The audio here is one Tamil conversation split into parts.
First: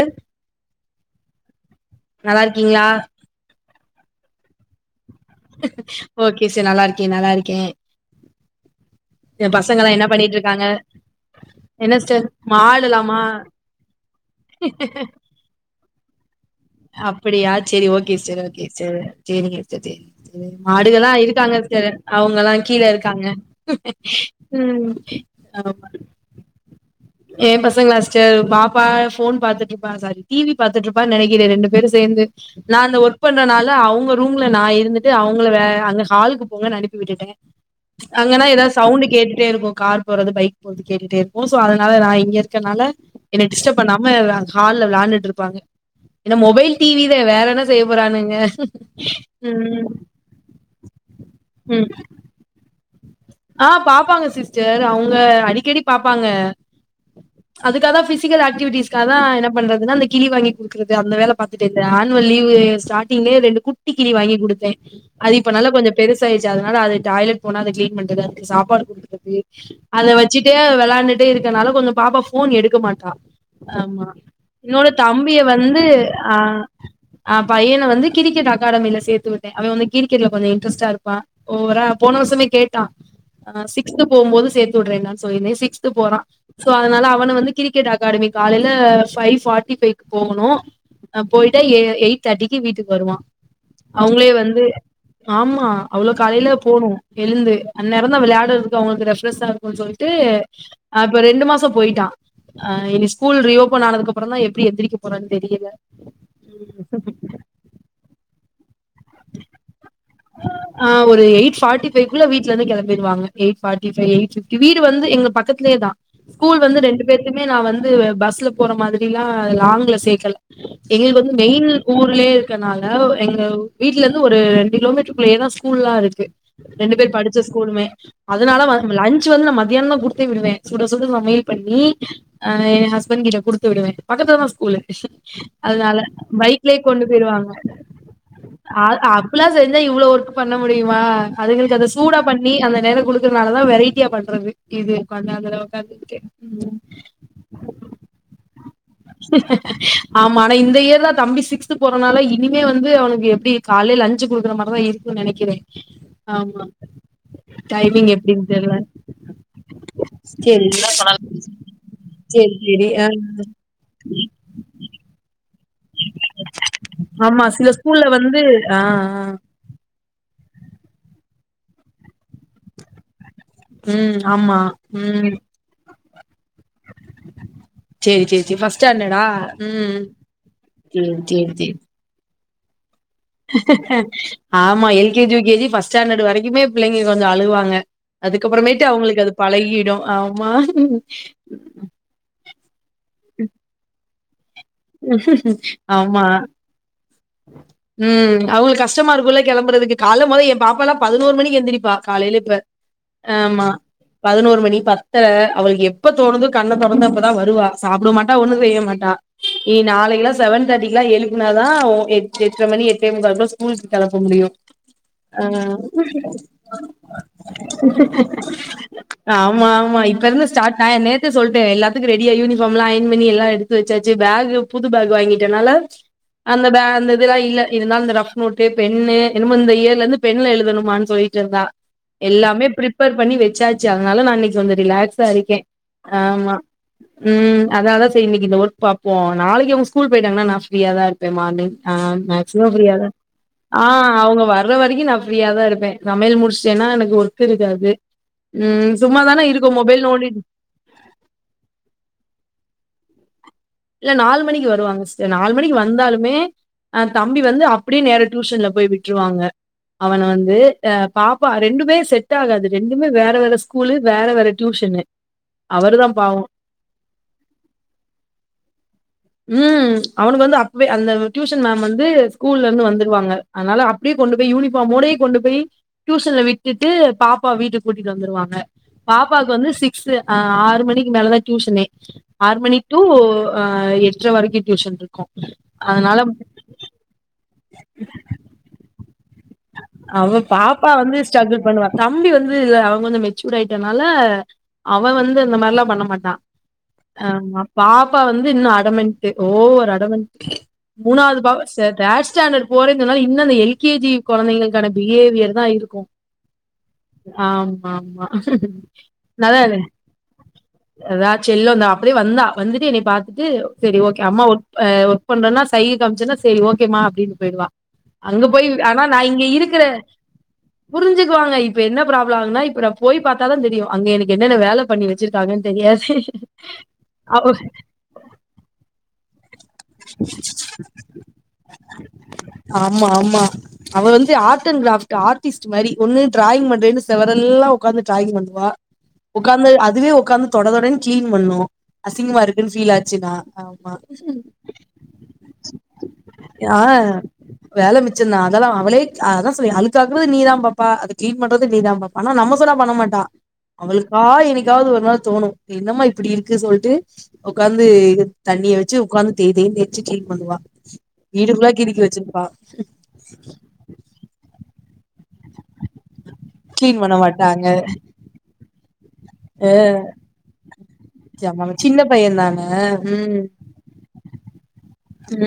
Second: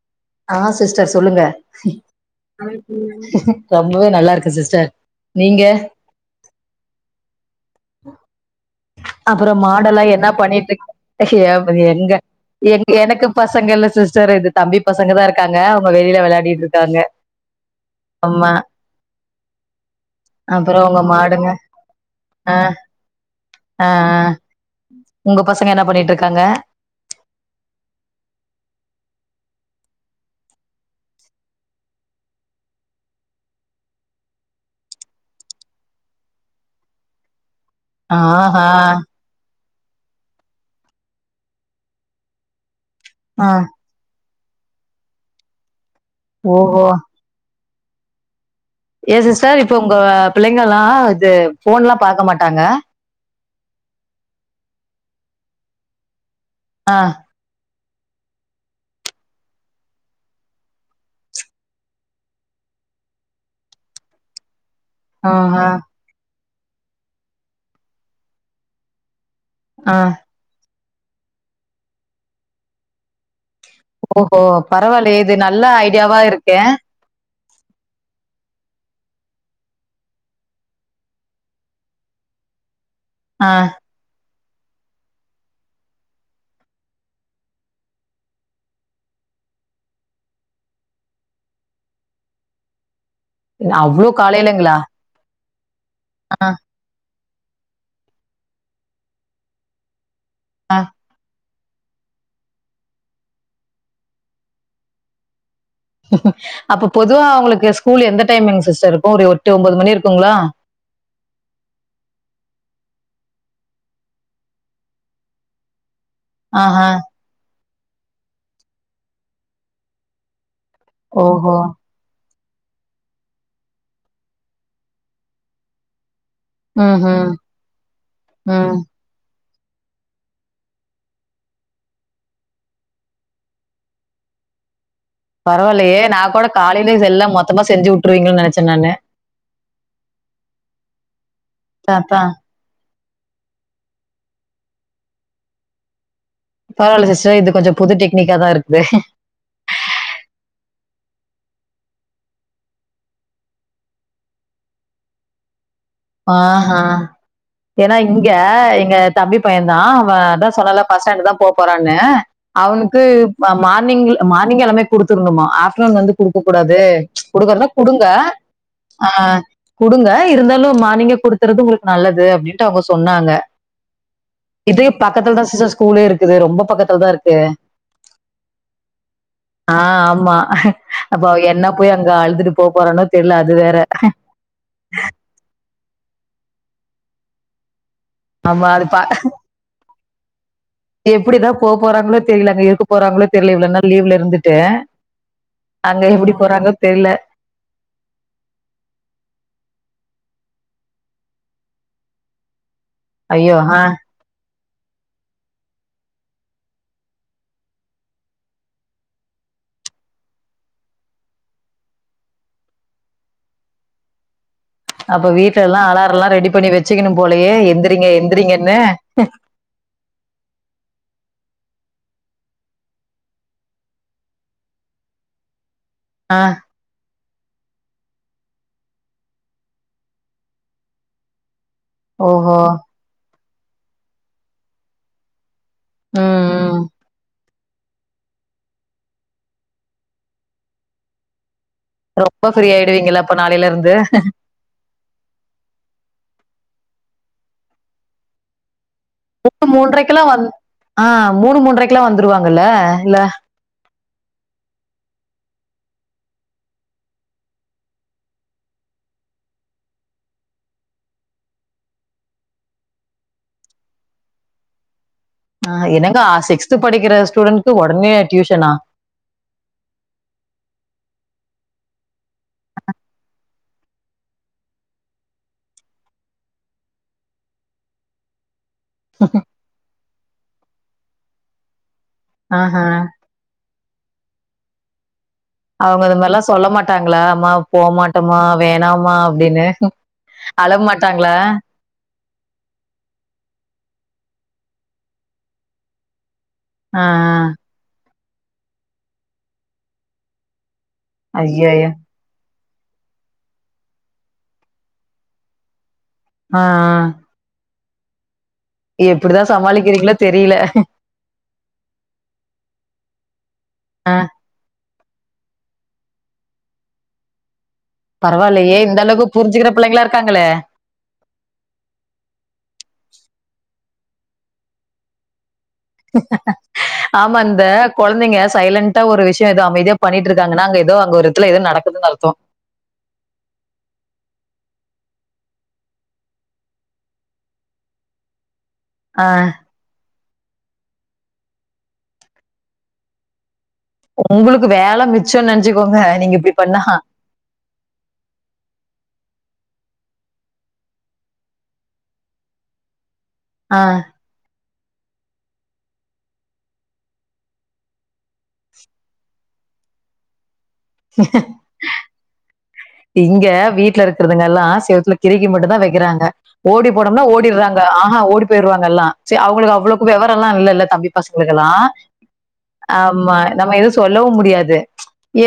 அ ஆ சிஸ்டர் சொல்லுங்க இருக்கீங்களா ரொம்பவே நல்லாருக்கே சிஸ்டர் நீங்க ஓகே செர் நல்லாருக்கே நல்லாருக்கே அப்புறோ மாடெல்லா என்ன பண்ணிட்டுருக்கு [unintelligible] என்ன எங்க சிஸ்டர் எ மாடுலாமா எனக்கு பசங்கல்ல சிஸ் டர் ரெண்டு தம்பி பசங்க தா இருக்காங்க அவுங்க வெளியில வெளையாடிட்டுருக் அப்பிடியா செரி ஓகே சிஸ்டர் ஓகே சிஸ்டர் செரிங்க சிஸ்டர் செரிங்க அப்புறோ உங்க மாடுகல்லா மாடுங்க இருக்காங்க சிஸ்டர் அவுங்கல்லா ஆ கீழருக்காங்க ம் ஒங்க பசங்க என்ன பண்ணிட்டு இருக்காங்க ஏ பசங்களா சிஸ்டர் பாப்பா ஃபோன் பாத்துட்டுருப்பா சாரி டி வி பாத்துட்டுருப்பா நெனைக்கிறே ரெண்டு பேரு சேர்ந்து நா அந்த ஒர்க் பண்றனால அவங்க ரூம்ல நா இருந்துட்டு அவுங்கள வே அங்க ஹாலுக்கு போங்கன் அனுப்பி விட்டுட்டே அங்கன்னா ஆஹா ஏதாவது சவுண்ட் கேட்டுட்டே இருக்கு கார் போறது பைக் போறது கேட்டுட்டே இருக்கு சோ அது னால நா இங்க இருக்கனால என்ன ஆ டிஸ்டரப் பண்ணாம ஹால்ல வெளாண்டுட்டு இருப்பாங்க என்ன மொபைல் ஓஹோ டி வி தா வேற என்ன செய்ய போறானுங்க ஏ சிஸ்டர் இப்ப ம் உங்க புள்ளைங்கல்லா இது ம் ஃபோன்ல்லா பாக்க மாட்டாங்க ஆ பாப்பாங்க சிஸ்டர் அவுங்க அடிக்கடி பாப்பாங்க ஆ அதுக்காதா பிஸிகல் அக்டிவிட்டஸ்காக தா பண்றதுன்ன அந்த கிளி வாங்கி இருக்குது அந்த வேல பாத்துட்டே இருந்தே ஆனுவல் லீவு ஸ்டார்டிங்லே ரெண்டு குட்டி கிளி வாங்கி குடுத்தே ஆ அது இப்ப ஆ நல்லா கொஞ்சோ பெருசாயிடுச்சு அதனால அது டாய்லெட் போன அது கிளீன் பண்றதுக்கு அதுக்கு சாப்பாடு குடுக்கறது ஆ அத வச்சிட்டு வெளயாண்டுட்டே இருக்கனால கொஞ்சோ பாப்பா ஃபோன் எடுக்க மாட்டா ஆமா ஓஹோ என்னோட பரவாயில்லையே இது தம்பிய நல்ல வந்து ஐடியாவா ஆ இருக்கே அ பையனை வந்து கிரிக்கெட் அக்காடமிலே சேத்து விட்டே அவ வந்து கிரிக்கெட்ல கொஞ்சோ இன்ட்ரஸ்டாருப்பா ஓவரா போன வறர்சமே கேட்டா ஆ அ சிக் சிகஸ்த் போம் போது சேத்து உட்றேன்டானு சொல்லிருந்தே சிக்ஸ்த் போறா சோ அதனால அவன வந்து கிரிக்கெட் அகாடமி காலையில ஃபைவ் ஃபார்ட்டி ஃபைக்கு போகணு அ போயிட்டா ஏ எயிட் தேர்ட்டிக்கு வீட்டுக் வருவா அவ்ளோ அவுங்ளே வந்து காலையிலங்களா ஆமா அவ்ளோ காலைல ஆ போணு எழுந்து அந்நேரந்தா வெளையாட்றதுக்கு அவுங்ளுக்கு ரெஃப்ரெஷ்ஷா இருக் ஒ சொல்ட்டு் ஆ அ இப்ப ரெண்டு மாசோ போயிட்ட அ இனி ஸ்கூல் ரீ ஓபன் ஆனதுக்கு அப்புறந்தா எப்புடி எந்துரிக்க போறன் தெரியல அப்ப பொதுவா அவுங்ளுக்கு ஸ்கூல் எந்த டைமிங் சிஸ்டர்ருக்கு ஒரு ஒட்டு ஒம்பது மணி இருக்குங்ளா அ ஒரு எய்ட் ஃபார்டிஃ பைவ் குள்ள வீட்லேந்து கிளம்பிருவாங்க எயிட்ஃப்டிஃபை் எய்ட் ஃபிப்டி வீடு வந்து எங்க பக்கத்லேதா ஸ்கூல் வந்து ஆஹா ரெண்டு பேர்த்துமே நா வந்து பஸ்ல போற மாதுரிலா லாங்ல சேக்கல எங்ளுக் வந்து ஓஹோ மெயின் ஊர்லே இருக்கனால எங்க வீட்லேர்ந்து ஒரு ரெண்டு கிலோமீட் டுகுள்யேதா ஸ்கூல்லா இருக்கு ரெண்டு ம் பேர் ம் படிச்ச ஸ்கூலுமே அதுனால ம் வந் லன் ச் வந்து நா மத்தியானந்தா குடுத்தே விடுவ சுட சுட சமயல் பண்ணி அ ஏ ஹஸ்பண்ட கிட்ட குடுத்து விடுவ பக்கத்துலதா ஸ்கூலு அதுனால பரவாயில்லையே நான் கூட பைக்லே காலையில கொண்டு எல்லாம் பெய்ருவாங்க மொத்தமா செஞ்சு விட்டுருவீங்கன்னு நினைச்சேன் அ நானு அப்பிலா செஞ் இவ்ளோ ஒர்க் பண்ண முடியுமா அதுங்களுக்கு அத சூடா அதான் பண் நீ அந்த நேர குலுக்குறனாலதா வெரைட்டியா பண்றது இது உக்காந்து அந்த அதுல ஒக்காந்து கே பரவால்ல சிஸ்டர் இது கொஞ்ச புது டெக்னிக்காதா இருக்குது ஆமா ஆனா இந்த இயர் தா தம்பி சிக்ஸ்து போறனால இனிமே வந்து அவுனுக்கு எப்டி கால்லே லன்ச்சு குடுக்குற மா அதா இருக்கு நெனக்கிறே ஆ ஹ ஏனா இங்க எப்டின்னு தெர்ல எங்க தம்பி பைய தா அவ அதா சேரி சொன்னல பஸ் ஸ்டாண்ட் தா போ போறான்னு சேரி சேரி அவுனுக்கு ஆ மார்னிங் மார்னிங் எல்லாமே குடுத்துர்னுமா ஆஃப் ட்நூன் வந்து குடுக்க கூடாது ஆமா கூடுக்கற்னா சில ஸ்கூல்ல கூடுங்க வந்து ஆ அ ஆ குடுங்க இருந்தாலு மார்னிங்கே குடுத்தற்து உங்குளுக்கு நல்லது அப்டின்ட்டு அவுங்க சொன்னாங்க ம் ஆமா இதுயு ம் பக்கத்துல தா சச்ச ஸ்கூலே இருக்குது ரொம்ப பக்கத்துல தா இருக்கு சேரி சேரி சேரி ஃபஸ் ஸ்டாண்டடா ஆ ம் ஆமா. சேரி அப்ப அவ சேரி என்ன சேரி போய் அங்க அழுதுட்டு போப்போறானோ ஆமா எல்கேஜி யுகேஜி ஃபஸ் ஸ்டாண்டர் வரக்குமே பிள்ளைங்க கொஞ்ச அழவாங்க ஆமா அதுக்கப்புறமேட்டு பா அவுங்களுக்கு அது பழகிடு ஆமா டாங்ளே தெரியில அங்க இருக்கு போறாங்ளோ தெர்ல இவ்ளோ நாள் லீவ்ல இருந்துட்டு அங்க ஆமா. எப்டி போறாங்ளோ தெரில ம் அவுங்குளுக்கு கஸ்ட்டமா இருக்குல்ல களம்றதுக்கு கால்ல மொத ஏ பாப்பாலா பதுனோரு மணிக்கு எந்துரிப்பா காலைல இப்ப ஐயோ ஹ பதுனோரு மணி பத்தர அவளுக்கு எப்ப தோனுதோ கண்ண தொறந்து அப்பதா வருவா சாப்புட மாட்டா ஒன்னு செய்ய மாட்டா நீ நாளைக்குலா செவன் தேர்ட்டிக்லா எழுப்புனாதா ஒ எட் எட்ற மணி எட்டே முக்காலுலுக்லா ஸ்கூல்லுக் களப்ப முடியு அப்ப வீட்லல்லா அலாரலா ரெடி பண்ணி வச்சிக்கிணு போலயே எந்துரிங்க எந்துரிங்கன்னு ஆமா ஆமா இப்ப இருந்து ஸ்டாட் நா ஏ நேத்தே சொல்ட்டே எல்லாத்துக்கு ரெடியா யுனிஃபாம்லா அயன் பண்ணி எல்லா எடுத் து வெச்சாச்சு பேகு புது பேகு வாங்கிட்டனால ஆ அந்த பே அந்த இதுல்லா இல்ல இருந்தாலு இந்த ரஃப் நோட்டு பென்னு என்னனுமோ இந்த இயர்லேந்து பென்ல எழுதணமான் சொல்லிகிட்ருந்தா ஓஹோ! எல்லாமே ப்ரிப்பேர் பண்ணி வெச்சாச்சு அதனால நா இன்னக்கி கொஞ்சோ ரிலாக்ஸா இருக்கே ம், ஆமா ம். ம் அத்னால்தா இன்னிக்கி இந்த ஒர்க் பாப்போ நாளக்கு இவுங்க ஸ்கூல் பெய்ட்டாாங்னா நா ஃப்ரீயாதா இருப்பே மார்னி்ங் ஆ ரொம்ப ஃப்ரீ மேக்சிமம் ஃப்ரீயா தா ஆயிடுவீங்கல்ல அப்ப நாளையில ஆ இருந்து. அவுங்க வர்ற வரைக்கு நா ஃபிரியா தா இருப்பே சமையல் முடிச்சேன்னா எனக்கு ஒர்க்கு இருக்காது ம் சும்ம தானே இருக்கோ மொபைல் நோன்டிட் வந் ஆ மூணு மூன்ரைக்குல்லா வந்துருவாங்கல்ல இல்ல இல்ல நாலு மணிக்கு வருவாங்க சிஸ்டர் நாலு மணிக்கு வந்தாலுமே அ தம்பி வந்து அப்டியே நேரா டியூஷன்ல போய் விட்ருவாங்க அவன வந்து அ பாப்பா ரெண்டுமே செட் ஆகாது ரெண்டுமே வேற வேற ஸ்கூலு வேற வேற டியூஷனு ஆ அவரு தான் என்னங்கா பாவம். சிகஸ்த்து படிக்கிற ஸ்டூடண்ட்க்கு உடனே டியூஷனா ம் அவனுக்கு வந்து அப்வே அந்த டியூஷன் மேம் வந்து ஸ்கூல்லந்து வந்துருவாங்க அதனால அப்டே கொண்டு போய் யூனிஃபார்மோடே கொண்டு போய் டியூசன்ல விட்டுட்டு பாப்பா வீட்டுக் கூட்டிட்டு வந்துருவாங்க பாப்பாக்கு வந்து சிக்ஸ்சு ஆறு மணிக்கு மேலதான் டியூசனே ஆறு மணி ஆஹ. டூ ஆ எட்ர வரைக்கு டியூஷன் இருக்கு அவுங்க இது மார்லா சொல்ல மாட்டாங்ளா அம்மா போ மாட்டமா வேணாமா அப்டின்னு அவ பாப்பா வந்து ஸ்ட்ரகுள் பண்ணுவா தம்பி வந்து இது அவன் கொஞ்ச மெச்சூர் ஆயிட்டனால அவன் வந்து இந்த மார்லா பண்ண மாட்டா ஆ, ஆ. ஆமா பாப்பா வந்து இன்னு அடமன்ட்டு ஓவரு அடமன்ட்டு மூணாவது ப ஐயய்யோ! தேர்ட் ஸ்டாண்டர்ட் போறன் சொன்னாலே இன்னு அந்த எல் கே ஜி கொழந்தைங்களுக்கான பிஹேவியர் தா இருக்கு ஆ ஆம்மாமா எப்டிதா சமாளிக்கிறீங்ளோ தெரில அதா செல்ல வந்தா அப்டியே வந்தா வந்துட்டு என்னைய பாத்துட்டு செரி ஆ, ஓகே அம்மா ஆ ஒர்க் பண்றன்னா சைக காமிச்சோனா செரி ஓகேம்மா அப்டின் போயிடுவா அங்க போய் பரவால்லியே இந்தளவு இங்க இருக்கற புரிஞ்சிக்குவாங்க இப்ப என் ப்ராப்ளம் ஆகுனா இப்ப நா போய் பாத்தாதா தெரியு அங்க எனக்கு என்னென்ன வேல பண்ணி வச்சிருக்காங்கன் தெரியாது அவோ கொழந்தைங்க சைலண்டா ஒரு விஷ்யோ ஏதோ அமைதியா பண்ணிட்டு இருக்காங்கன்னா அங்க ஏதோ அங்க ஒரு இத்துல ஏதோ நடக்குதுன் அர்த்தோ ஆமா ஆமா அவ வந்து ஆர்ட் அண்ட் கிராஃப்ட் ஆர்டிஸ்ட் மாரி ஒன்னு டிராயிங் பன்றேன்னு செவரல்லா உக்காந்து டிராயிங் பண்ணுவா ஆ, உட்காந்து அதுவே உட்காந்து தொட தொடன் கிளீன் பண்ணு அசிங்கமா இருக்குன்னு ஃபீல் ஆச்சுன்னா ஆமா உங்குளுக்கு வேல மிச்சன் நெனச்சுக்கோங்க நீங்க இப்டி பண்ணா ஆ வேல மிச்சந்தா அதெல்லா அவளே அதா சொல்லே அழுக் ஆக்குறது நீ தா பாப்பா அத கிளீன் பண்றது நீதா பாப்பா ஆனா நம்ம சொன்னா பண்ண மாட்டா ஆ. அவுள்க்கா என்னிக் காது ஒரு நாள் தோணு என்னமா இப்டி இருக்கு சொல்ட்டு உக்காந்து தண்ணிய வச்சு உக்காந்து தேய் தேய் தேச்சு கீளின் பண்ணுவா வீடு ஃபுல்லா கிறுக்கி வச்சிருப்பா இங்க வீட்ல இருக்கிறதுங்க எல்லா செவுத்துல கிருகி மட்டு தா வக்கிறாங்க ஓடி கிளீன் பண்ண போனோம்னா மாட்டாங்க ஓடிர்றாங்க ஆஹா ஓடி போய்டுவாங்க எல்லா செர் அவுங்களுக்கு அவ்ளோக்கு விவரல்லா இல்லல்ல தம்பி பசங்களுக் ஆமா எல்லா சின்ன பையந்தான ஆமா ம் நம்ம எது சொல்லவு முடியாது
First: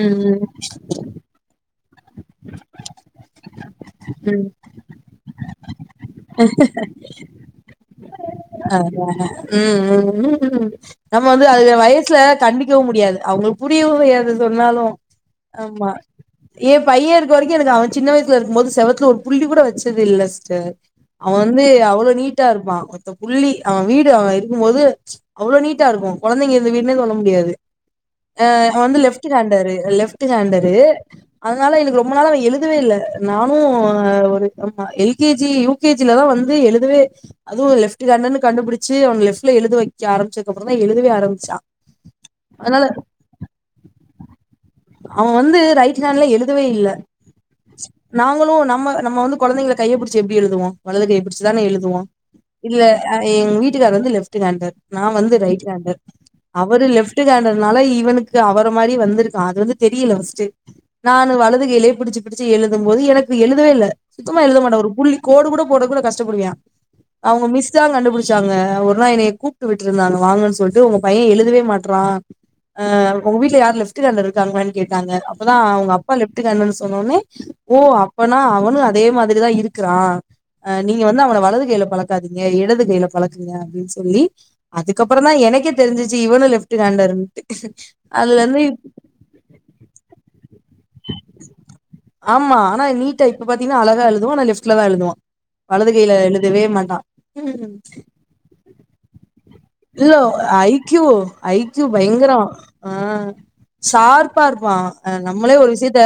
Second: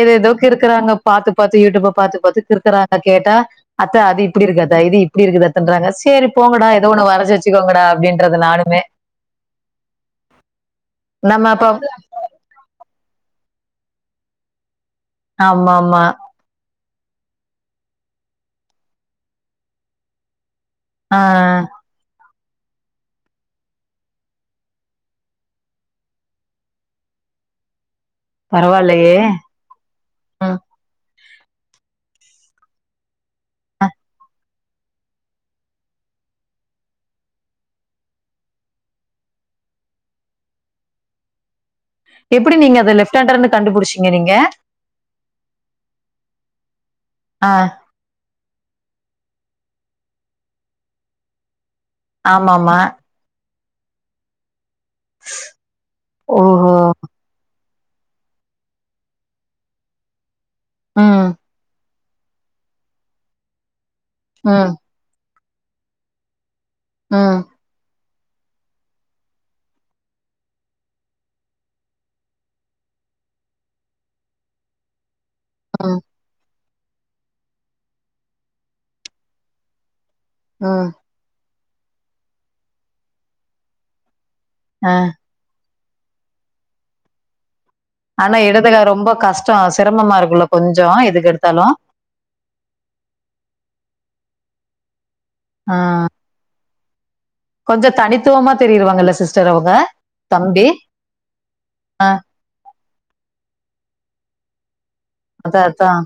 ஏதேதோ ம் கிறுக்குறாங்க பார்த்து பார்த்து யூடியூப்ப பார்த்து பாத்து பாத்து கிறுக்குறாங்க கேட்டா அத்த அது இப்டி இருக்கு இது இப்டி இருக்குது அத்த சேரி நானுமே. அதா ம் ம் ம் ம் நம்ம வந்து அதுக வயசுல கண்டி க்கவும் முடியாது அவங்களுக்கு புரியவு செய்யாது சொன்னாலு ஆம்மா ஆமாமா. ஏ பைய இருக்க வரைக்கும் எனக்கு அவன் வயசுல இருக்கும் போது செவத்துல ஒரு புள்ளி கூட வச்சது இல்ல சிஸ்டர் ஆ அவெ வந்து அவ்வளோ நீட்டா இருப்பா ஒத்த புள்ளி அவெ வீடு அவெ இருக்கும்போது அவ்வளோ நீட்டா இருக்கும் கொழந்தைங்க இருக்குற வீடுன்னே சொல்ல முடியாது ஆ அவெ வந்து பரவாயில்லயே! லெப்ட் ஹாண்டரு லெஃப்ட் ம். ஹாண்டரு அதனால எனக்கு ரொம்ப நாளா அவெ எழுதவே இல்ல நானு ஒரு ஆமா L K G U K G Latha வந்து எழுதவே அதுவு லெஃப்ட் ஹான்ட்னு கண்டுபுடிச்சு அவன லெப்ட்ல எழுத வைக்க ஆரம்பிச்சதுக்கப்புற தா எழுதவே ஆரம்பிச்சா எப்படி நீங்க அதனால அத லெப்ட் ஹாண்டர்னு கண்டுபிடிச்சீங்க நீங்க நல்லா எழுதவே இல்ல ஆ. நாங்களு நம்ம நம்ம வந்து கொழந்தைகள கையப்பிடிச்சு எப்டி எழுதுவோ வலது கையைப்புடிச்சுதானே எழுதுவோ ஆமாமா. இல்ல எங்க வீட்டுக்காரர் வந்து லெஃப்ட் ஹாண்டர் நா வந்து ரைட் ஹேண்டர் ஓஹோ! அவரு லெப்ட் ஹேண்ட னால இவனுக்கு அவர மாரி வந்திருக்கா அது வந்து தெரியல பஸ்ட்டு நா ம். அது வலது கைலயே புடிச்சு புடிச்சு எழுதும் போது எனக்கு எழுதவே இல்லை சுத்தமா எழுத ம். மாட்டா வரும் புள்ளி கோடு கூட போட கூட கஷ்டப்படுவா ஆ அவுங்க மிஸ் தா கண்டுபிடிச்சாங்க ஒரு நா என்னய கூப்ட்டு விட்டுருந்தாங்க வாங்கன்னு சொல்லிட்டு ஒங்க பைய எழுதவே மாட்றா ஆ ஒங்க வீட்ல யாரு லெஃப்ட் ஹாண்டர் இருக்காங்களான் கேட்டாங்க அப்ப தா ஆ அவங்க அப்பா லெஃப்ட் ஹாண்டர் சொன்னோனே ஓ அப்பனா அவனு அதே மாதிரிதா இருக்கிறா அ ஆ நீங்க வந்து அவன வலது கையில பழக்காதீங்க எடது கையில பழக்குங்க அப்டின்னு சொல்லி ஆ அதுக்கப்புறம் தா எனக்கே தெரிஞ்சிச்சு இவனும் லெப்ட் ஹாண்டர்ன் ஆனா எடதுக ரொம்ப கஷ்டொ சிரமமா இருக்குல்ல கொஞ்சொ எதுக்கு எடுத்தாலும் ஆமா ஆனா நீட்டா இப்ப பாத்தீங்கன்னா அழகா எழுதுவா ஆனா லெப்ட்லதா எழுதுவா வலதுகையில எழுதவே மாட்டான் கொஞ்சொ தனித்துவமா தெரியிடுவாங்கல்ல சிஸ்டர் அவங்க இது தம்பி ஐ க்யூ ஐக்யூ ஆ பயங்கரொ ஆ சார்ப்பா இருப்பா அ நம்மளே அதா ஒரு அதா விஷயத்த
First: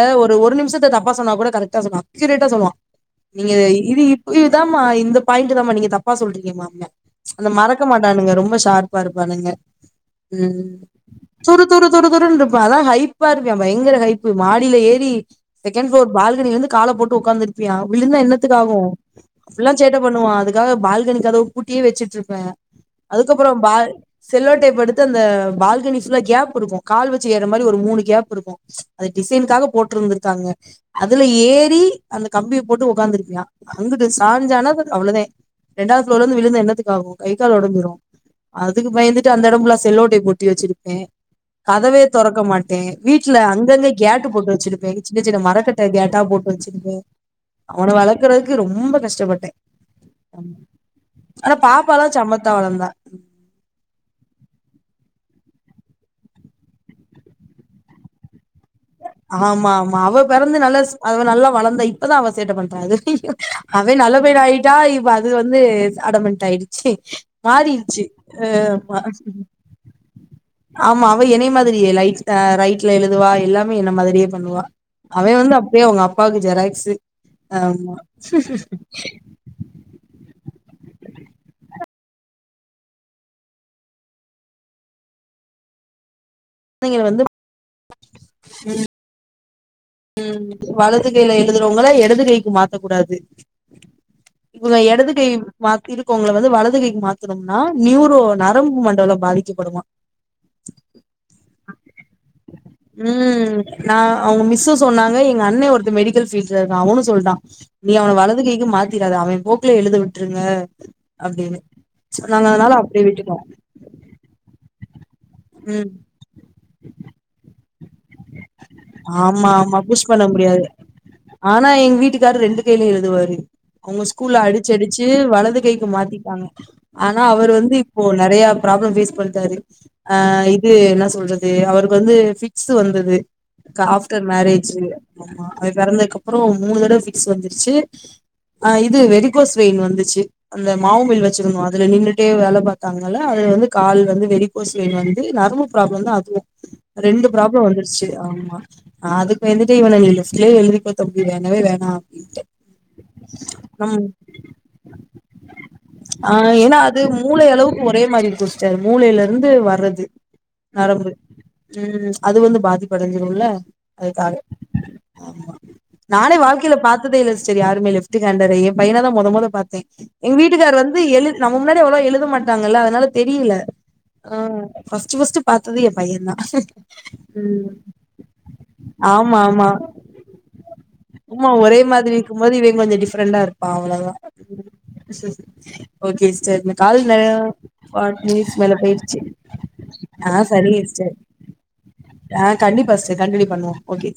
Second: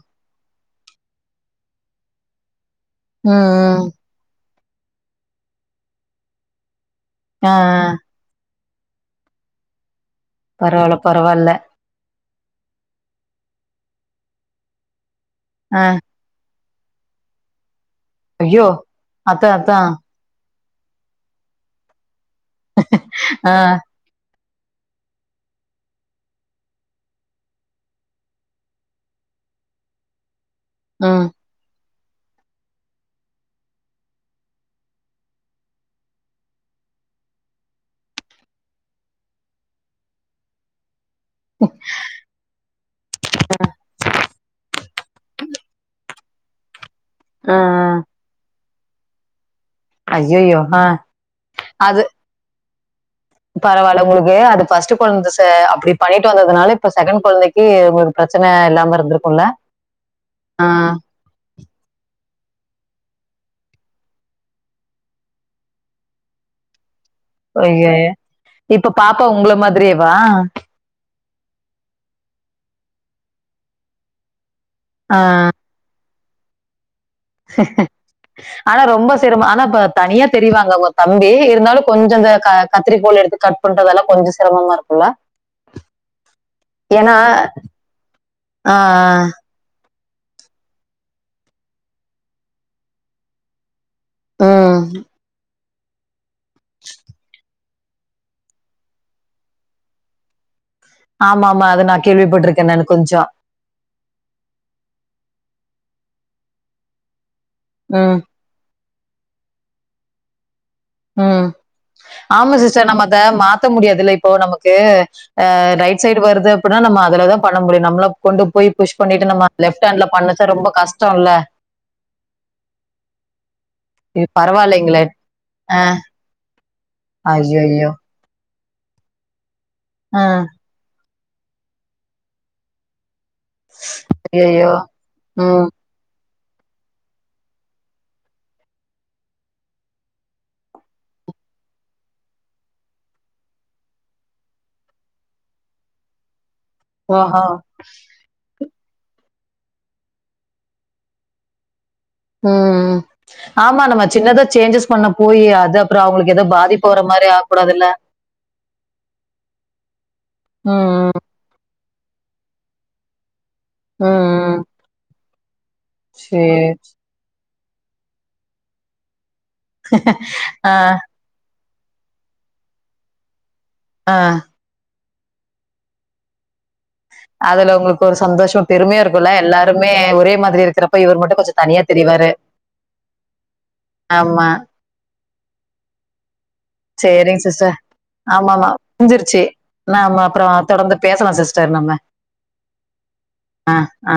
ஒரு நிமிஷத்த தப்பா சொன்னா கூட கரெக்டா சொல்வா அக்யூரேட்டா சொல்லுவா ம் நீங்க இது ம் இது இப்ப இதுதாம்மா இந்த பாயிண்ட் தாம்மா நீங்க தப்பா சொல்றீங்கம்பாங்க அத ஆ ஆ மறக்க மாட்டானுங்க ரொம்ப ஷார்ப்பா இருப்பானுங்க பரவால்ல பரவால்ல துரு துரு துருன்ருப்பா அதா ஹைப்பா இருப்பியா பயங்கர ஹைப்பு மாடியில ஏறி ஆ செகண்ட் ப்ளோர் பால்கனில வந்து கால போட்டு உட்காந்துருப்பியா விழுந்தா ஐயோ என்னத்துக்காகும் அதா அப்பில்லா அதா சேட்ட பண்ணுவா அதுக்கு க்க பால்கனி கதவ பூட்டியே வச்சுட்டு இருப்பே அதுக்கப்புற ஆ பால் செல்லோட்டேப் எடுத்து அந்த பால்கனி புல்லா கேப் இருக்கும் கால் வச்சு ஏற மாரி ஒரு மூனு கேப் இருக்கும் அது டிசைனுக்காக போட்டிருந்திருக்காங்க அதுல ம் ஏறி அந்த கம்பிய போட்டு உட்காந்துருப்பியா அங்குட்டு சாஞ்சானா அவ்வளவுதா ரெண்டாவது ப்ளோர்லந்து விழுந்தா என்னாத்துக்காகும் கை கால் ஒடஞ்சிரு அதுக்கு பயந்துட்டு அந்த எடம்புல்லா செல்லோட்டேப் ஒட்டி வச்சிருப்பே கதவே தொறக்க மாட்டே வீட்ல அங்கங்க கேட்டு போட்டு வச்சிருப்பே சின்ன சின்ன மரக்கட்ட கேட்டா போட்டு வச்சிருப்பே ஆ அவன வளக்குறதுக்கு ரொம்ப கஷ்டப்பட்டே ஆ ஐயையோ ஆ ஆனா பாப்பால்லா சமத்தா வளந்தா பரவாயில உங்களுக்கு அது பஸ்ட் கொழந்த ச அப்டி பண்ணிட்டு வந்ததுனால இப்ப செகண்ட் கொழந்தைக்கு ஒரு பிரச்சன இல்லாம இருந்துருக் ஆமா ஆமா அவ பெறந்து நல்லா நல்லா வளர்ந்தா இப்பதா அவ சேட்டை பண்றா அவன் நல்ல பைய ஆயிட்டா இப்ப அது வந்து அடமெண்ட் ஆயிடுச்சு ஒகே மாறிடுச்சு இப்ப ஆமா பாப்பா ஒங்கள மாதிரியேவா ஆமா அவ என்னய மாதிரியே லைட்டா ரைட்ல எழுதுவா எல்லாமே என்ன மாதிரியே பண்ணுவா ஆ அவே ஆ வந்து அப்டியே அவுங்க அப்பாவுக்கு ஜெராக்ஸு ஆமா ஆனா ரொம்ப சிரமம் ஆனா பா தனியா தெரிவாங்க அவுங்க தம்பி இருந்தாலு கொஞ்சோ அந்த க கத்ரி கோள் எடுத்து கட் பண்றதல்லா கொஞ்சோ சிரமமா இருக்கு சொ குழந்தைங்கள ஏன்னா வந்து ஆ ஆ ம் ம் வலது கையில எழுதுறவங்கள எடது கைக்கு மாத்த கூடாது உம் இவுங்க எடது கை மாத்த இருக்கவங்கள வந்து வலதுகைக்கு மாத்துனோம்னா நியூரோ நரம்பு மண்டல பாதிக்கப்படுமா ஆமா ஆமா அது நா கேள்விப்பட்ருக்கே நானு கொஞ்சோ ம் நா அவுங்க மிஸ்ஸு சொன்னாங்க எங்க அண்ண ஒருத்த மெடிக்கல் ஃபீட்ல இருக்கா அவனு சொல்டா நீ அவன உம் வலது கைக்கு மாத்திராத அவ போக்லே எழுத விட்ருங்க ம் அப்டின்னு நாங்க ஆமா அதனால சிஸ்டர் நம்ம அப்டியே அத விட்டுட்டோ மாத்த முடியாதுல்ல இப்போ நமக்கு ஆ ம் ரைட் சைடு வருது அப்டின்னா நம்ம அதுலதா பண்ண முடியு நம்மளா கொண்டு போய் புஷ் பன்னிட்டு நம்ம ஆமா ஆமா லெப்ட்டு ஹேண்ட்ல புஷ் பண்ண வச்சா முடியாது ரொம்ப கஷ்டோல்ல ஆனா எங்க வீட்டுக்காரரு ரெண்டு கையில எழுதுவாரு ஒங்க இது ஸ்கூல்ல அடிச்சு பரவாயில்லைங்களே அடிச்சு வலது கை ஆஹ் மாத்திடாங்க ஆனா அவரு ஐயோ வந்து ஐயோ இப்போ நெறயா ப்ராப்ளம் பேஸ் பண்ணிட்டாரு ஆ ஆஹ் இது என்னா சொல்றது அவருக்கு வந்து பிக்ஸு வந்தது ஆப்டர் ஐயோ மேரேஜு உம் அவ பெறந்ததுக்கு அப்பறோ மூனு தடவ பிக்ஸு வந்துருச்சு ஆ இது வெரிக்கோஸ் வெயின் வந்துச்சு அந்த மாவு மில் வச்சிருந்தோ அதுல நின்னுட்டே வேல பாத்தாங்கல்ல அதுல வந்து கால் வந்து வெரிக்கோஸ் வந்து நரம்பு ப்ராப்ளம் தா அதுவு ரெண்டு ஓஹோ ப்ராப்ளம் வந்துருச்சு ஆமா அதுக்கு பயந்துட்டு இவன நீ லெப்ட்டுலே எழுதிக்கோ தம்பி வேணவே வேணா அப்டின்ட்டு உம் உம் ஆமா நம் நம்ம சின்னதா சேஞ்சஸ் பண்ண போய் அது அப்பறோ அவுங்களுக்கு ஏதோ பாதிப்பு வற மாரி ஆக கூடாதுல்ல அதே மாதிரி குடுச்ட்டாரு மூலேல இருந்து வர்றது நரம்பு ம், ம் அது வந்து பாதிப்படைஞ்சுடுல்ல ம், அதுக்காக ம். நானே சரி வாழ்க்கையில பாத்த பாத்ததே இல்ல சிஸ்டர் யாருமே லெப்டு ஹெண்டற எ பையன தா மொத மொத பாத்தே எங்க ஆ, வீட்டுக்கார் வந்து எழுதி நம்ம முன்னாடி அவ்வளவா எழுத மாட்டாங்கல்ல அதனால தெரியல ஆ ஃபஸ்ட்டு ஃபஸ்ட்டு பாத்தது எ பையந்தா அதுல ஒங்களுக்கு ஒரு சந்தோஷோ பெருமையா இருக்குல்ல ஆமா ஆமா எல்லாருமே ஒரே மாதிரி இருக்ற ஆமா ஒரே மாதிரி இருக்கும்போது இவ கொஞ்சோ டிஃப்ரெண்டா இருப்பா அவ்வளதா ஆமா ஓகே சிஸ்டர் இந்த கால் நெறயா ஃபாட்டி மினிட்ஸ் மேல போயிருச்சு முடிஞ்சிருச்சு நாம ஆ அப்பறோ சரிங்க தொடர்ந்து சிஸ்டர் பேசலா சிஸ்டர் நம்ம ஆ கண்டிப்பா சிஸ்டர் கண்டினியூ பண்ணுவோ ஓகே ஆ